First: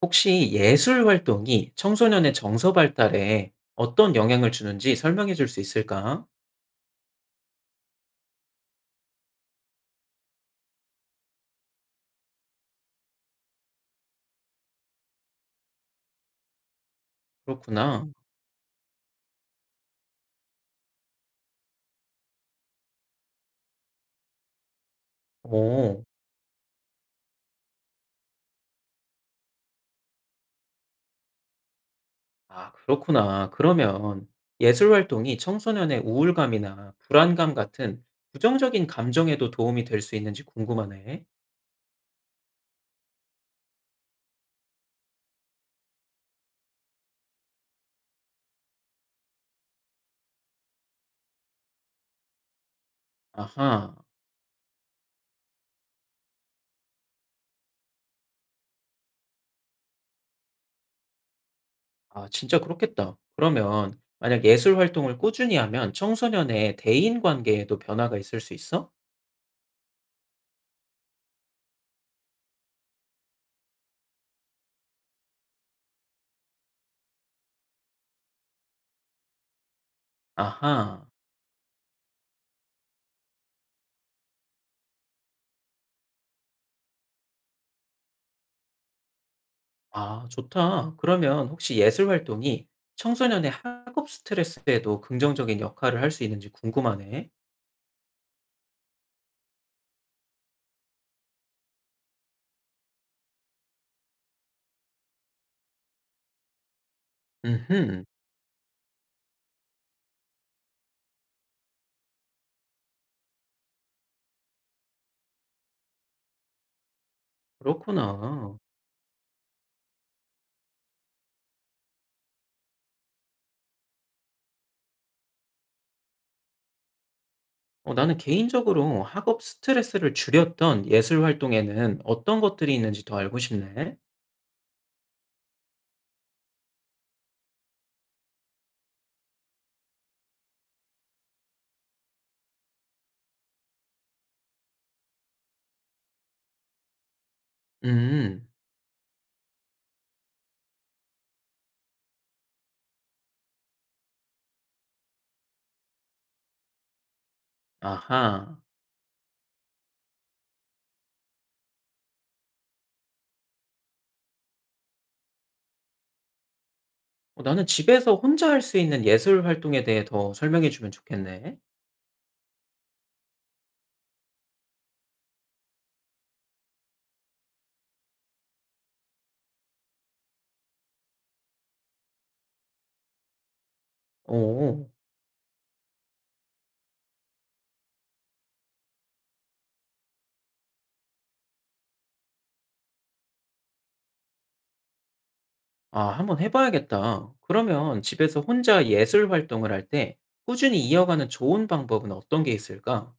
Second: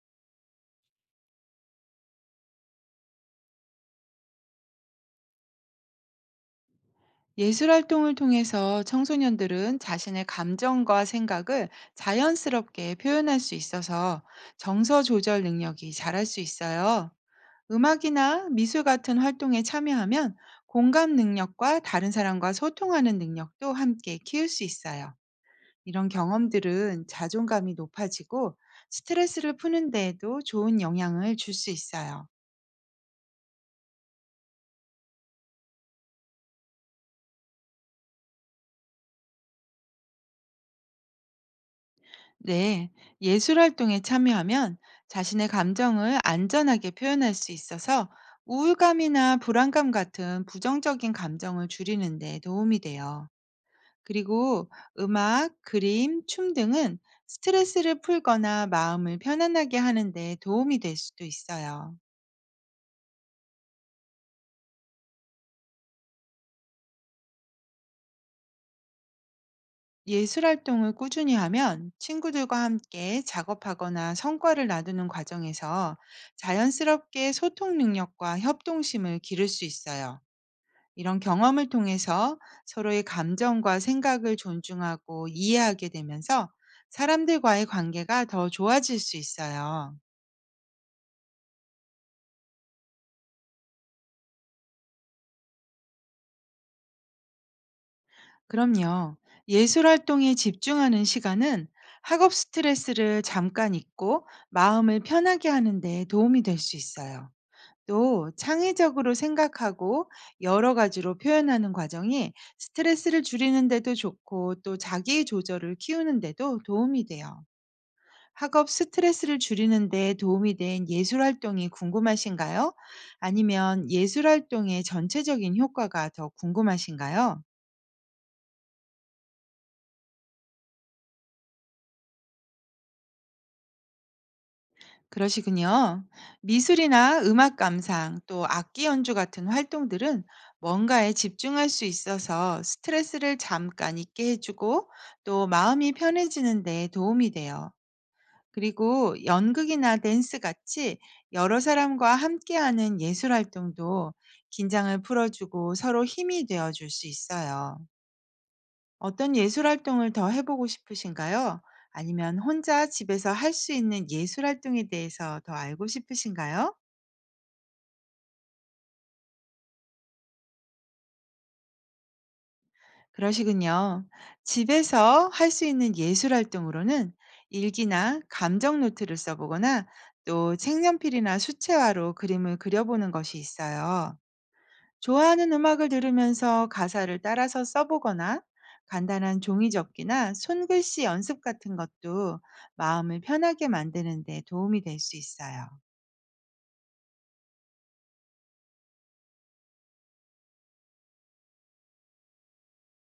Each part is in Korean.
혹시 예술 활동이 청소년의 정서 발달에 어떤 영향을 주는지 설명해 줄 수 있을까? 예술 활동을 통해서 청소년들은 자신의 감정과 생각을 자연스럽게 표현할 수 있어서 정서 조절 능력이 자랄 수 있어요. 그렇구나. 음. 음악이나 미술 같은 활동에 참여하면 공감 능력과 다른 사람과 소통하는 능력도 함께 키울 수 있어요. 오, 이런 경험들은 자존감이 높아지고 스트레스를 푸는 데에도 좋은 영향을 줄 수 있어요. 아, 그렇구나. 그러면 예술 활동이 청소년의 우울감이나 불안감 같은 부정적인 감정에도 도움이 될 수 있는지 궁금하네. 네, 예술 활동에 참여하면 자신의 감정을 안전하게 표현할 수 있어서 우울감이나 불안감 같은 부정적인 감정을 줄이는 데 도움이 돼요. 아하, 그리고 음악, 그림, 춤 등은 스트레스를 풀거나 마음을 편안하게 하는 데 도움이 될 수도 있어요. 아, 진짜 그렇겠다. 그러면 만약 예술 활동을 꾸준히 하면 청소년의 대인 관계에도 변화가 있을 수 있어? 예술 활동을 꾸준히 하면 친구들과 함께 작업하거나 성과를 나누는 과정에서 자연스럽게 소통 능력과 협동심을 기를 수 있어요. 아하. 이런 경험을 통해서 서로의 감정과 생각을 존중하고 이해하게 되면서 사람들과의 관계가 더 좋아질 수 있어요. 아, 좋다. 그러면 혹시 예술 활동이 청소년의 학업 스트레스에도 긍정적인 역할을 할 수 있는지 궁금하네. 그럼요. 예술 활동에 집중하는 시간은 학업 스트레스를 잠깐 잊고 마음을 편하게 하는 데 도움이 될 수 있어요. 음흠, 또 창의적으로 생각하고 여러 가지로 표현하는 과정이 스트레스를 줄이는 데도 좋고, 또 자기 조절을 키우는 데도 도움이 돼요. 그렇구나. 학업 스트레스를 줄이는 데 도움이 된 예술 활동이 궁금하신가요? 아니면 예술 활동의 전체적인 효과가 더 궁금하신가요? 어, 나는 개인적으로 학업 스트레스를 줄였던 예술 활동에는 어떤 것들이 있는지 더 알고 싶네. 그러시군요. 미술이나 음악 감상, 또 악기 연주 같은 활동들은 뭔가에 집중할 수 있어서 스트레스를 잠깐 잊게 해주고, 또 마음이 편해지는 데 도움이 돼요. 음, 그리고 연극이나 댄스 같이 여러 사람과 함께하는 예술 활동도 긴장을 풀어주고 서로 힘이 되어줄 수 있어요. 아하. 어떤 예술 활동을 더 해보고 싶으신가요? 아니면 혼자 집에서 할 수 있는 예술 활동에 대해서 더 알고 싶으신가요? 어, 나는 집에서 혼자 할 수 있는 예술 활동에 대해 더 설명해 주면 좋겠네. 그러시군요. 집에서 할 수 있는 예술 활동으로는 일기나 감정 노트를 써보거나, 또 색연필이나 수채화로 그림을 그려보는 것이 있어요. 오. 좋아하는 음악을 들으면서 가사를 따라서 써보거나, 간단한 종이 접기나 손글씨 연습 같은 것도 마음을 편하게 만드는 데 도움이 될 수 있어요. 아, 한번 해봐야겠다. 그러면 집에서 혼자 예술 활동을 할 때 꾸준히 이어가는 좋은 방법은 어떤 게 있을까?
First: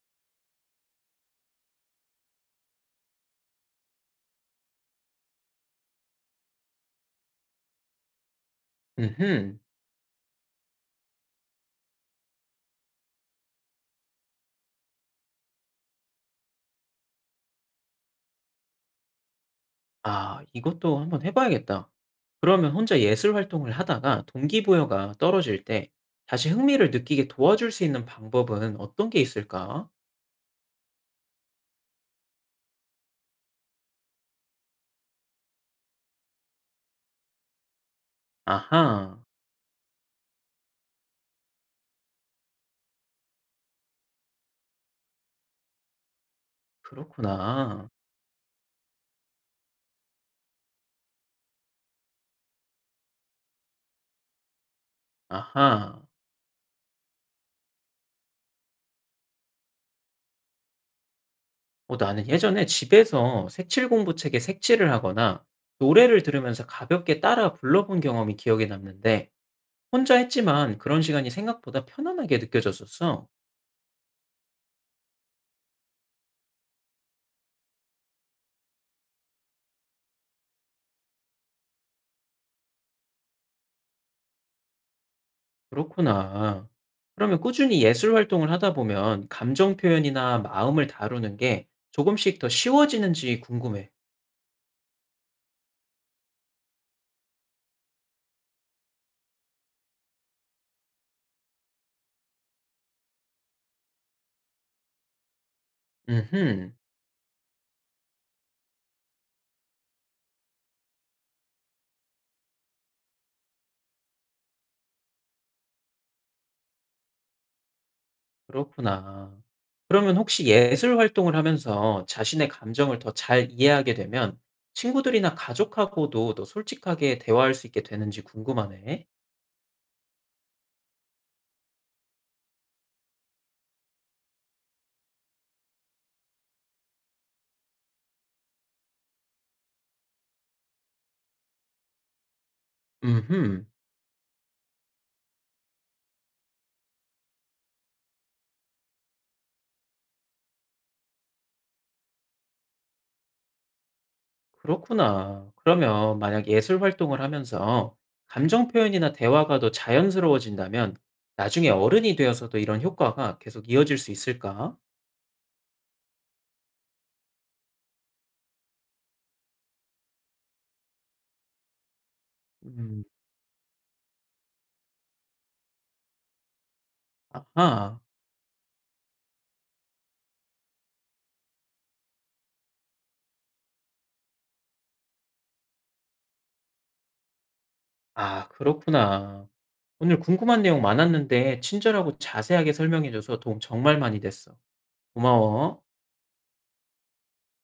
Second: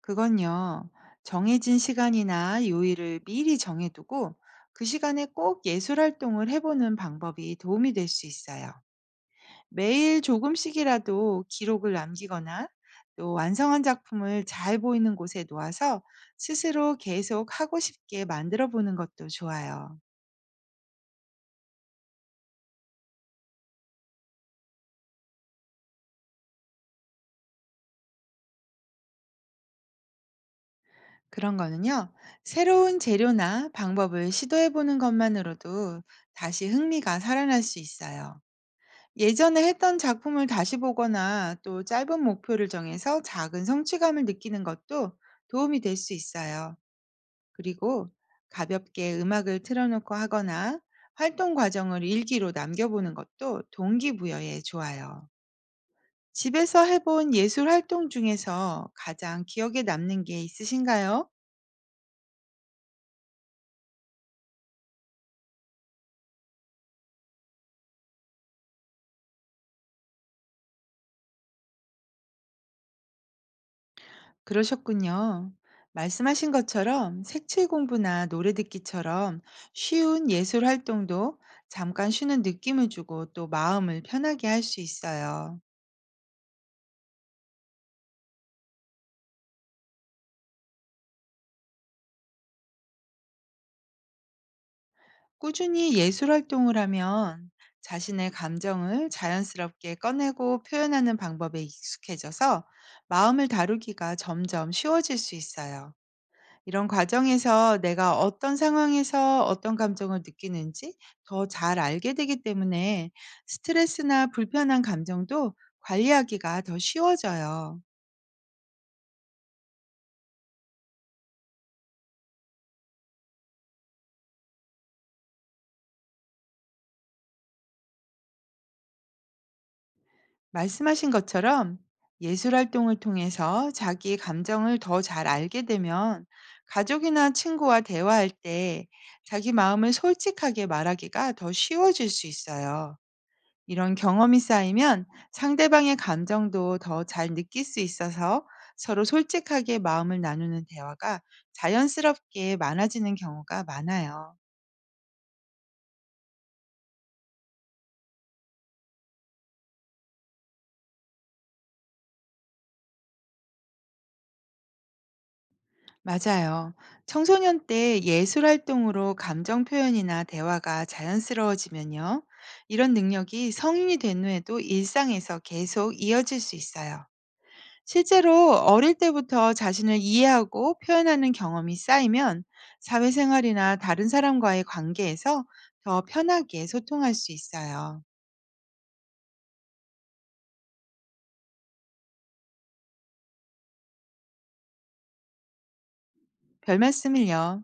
그건요, 정해진 시간이나 요일을 미리 정해두고 그 시간에 꼭 예술 활동을 해보는 방법이 도움이 될 수 있어요. 음흠. 매일 조금씩이라도 기록을 남기거나, 또 완성한 작품을 잘 보이는 곳에 놓아서 스스로 계속 하고 싶게 만들어 보는 것도 좋아요. 아, 이것도 한번 해봐야겠다. 그러면 혼자 예술 활동을 하다가 동기부여가 떨어질 때 다시 흥미를 느끼게 도와줄 수 있는 방법은 어떤 게 있을까? 그런 거는요, 새로운 재료나 방법을 시도해 보는 것만으로도 다시 흥미가 살아날 수 있어요. 아하, 예전에 했던 작품을 다시 보거나, 또 짧은 목표를 정해서 작은 성취감을 느끼는 것도 도움이 될 수 있어요. 그렇구나. 그리고 가볍게 음악을 틀어놓고 하거나 활동 과정을 일기로 남겨보는 것도 동기부여에 좋아요. 아하. 집에서 해본 예술 활동 중에서 가장 기억에 남는 게 있으신가요? 어, 나는 예전에 집에서 색칠 공부책에 색칠을 하거나 노래를 들으면서 가볍게 따라 불러본 경험이 기억에 남는데 혼자 했지만 그런 시간이 생각보다 편안하게 느껴졌었어. 그러셨군요. 말씀하신 것처럼 색칠 공부나 노래 듣기처럼 쉬운 예술 활동도 잠깐 쉬는 느낌을 주고, 또 마음을 편하게 할 수 있어요. 그렇구나. 그러면 꾸준히 예술 활동을 하다 보면 감정 표현이나 마음을 다루는 게 조금씩 더 쉬워지는지 궁금해. 꾸준히 예술 활동을 하면 자신의 감정을 자연스럽게 꺼내고 표현하는 방법에 익숙해져서 마음을 다루기가 점점 쉬워질 수 있어요. 음흠, 이런 과정에서 내가 어떤 상황에서 어떤 감정을 느끼는지 더 잘 알게 되기 때문에, 스트레스나 불편한 감정도 관리하기가 더 쉬워져요. 그렇구나. 그러면 혹시 예술 활동을 하면서 자신의 감정을 더 잘 이해하게 되면 친구들이나 가족하고도 더 솔직하게 대화할 수 있게 되는지 궁금하네. 말씀하신 것처럼 예술 활동을 통해서 자기 감정을 더 잘 알게 되면 가족이나 친구와 대화할 때 자기 마음을 솔직하게 말하기가 더 쉬워질 수 있어요. 음흠. 이런 경험이 쌓이면 상대방의 감정도 더 잘 느낄 수 있어서 서로 솔직하게 마음을 나누는 대화가 자연스럽게 많아지는 경우가 많아요. 그렇구나. 그러면 만약 예술 활동을 하면서 감정 표현이나 대화가 더 자연스러워진다면 나중에 어른이 되어서도 이런 효과가 계속 이어질 수 있을까? 맞아요. 청소년 때 예술 활동으로 감정 표현이나 대화가 자연스러워지면요. 이런 음, 능력이 성인이 된 후에도 일상에서 계속 이어질 수 있어요. 아하. 실제로 어릴 때부터 자신을 이해하고 표현하는 경험이 쌓이면 사회생활이나 다른 사람과의 관계에서 더 편하게 소통할 수 있어요. 아, 그렇구나. 오늘 궁금한 내용 많았는데 친절하고 자세하게 설명해줘서 도움 정말 많이 됐어. 고마워. 별 말씀을요.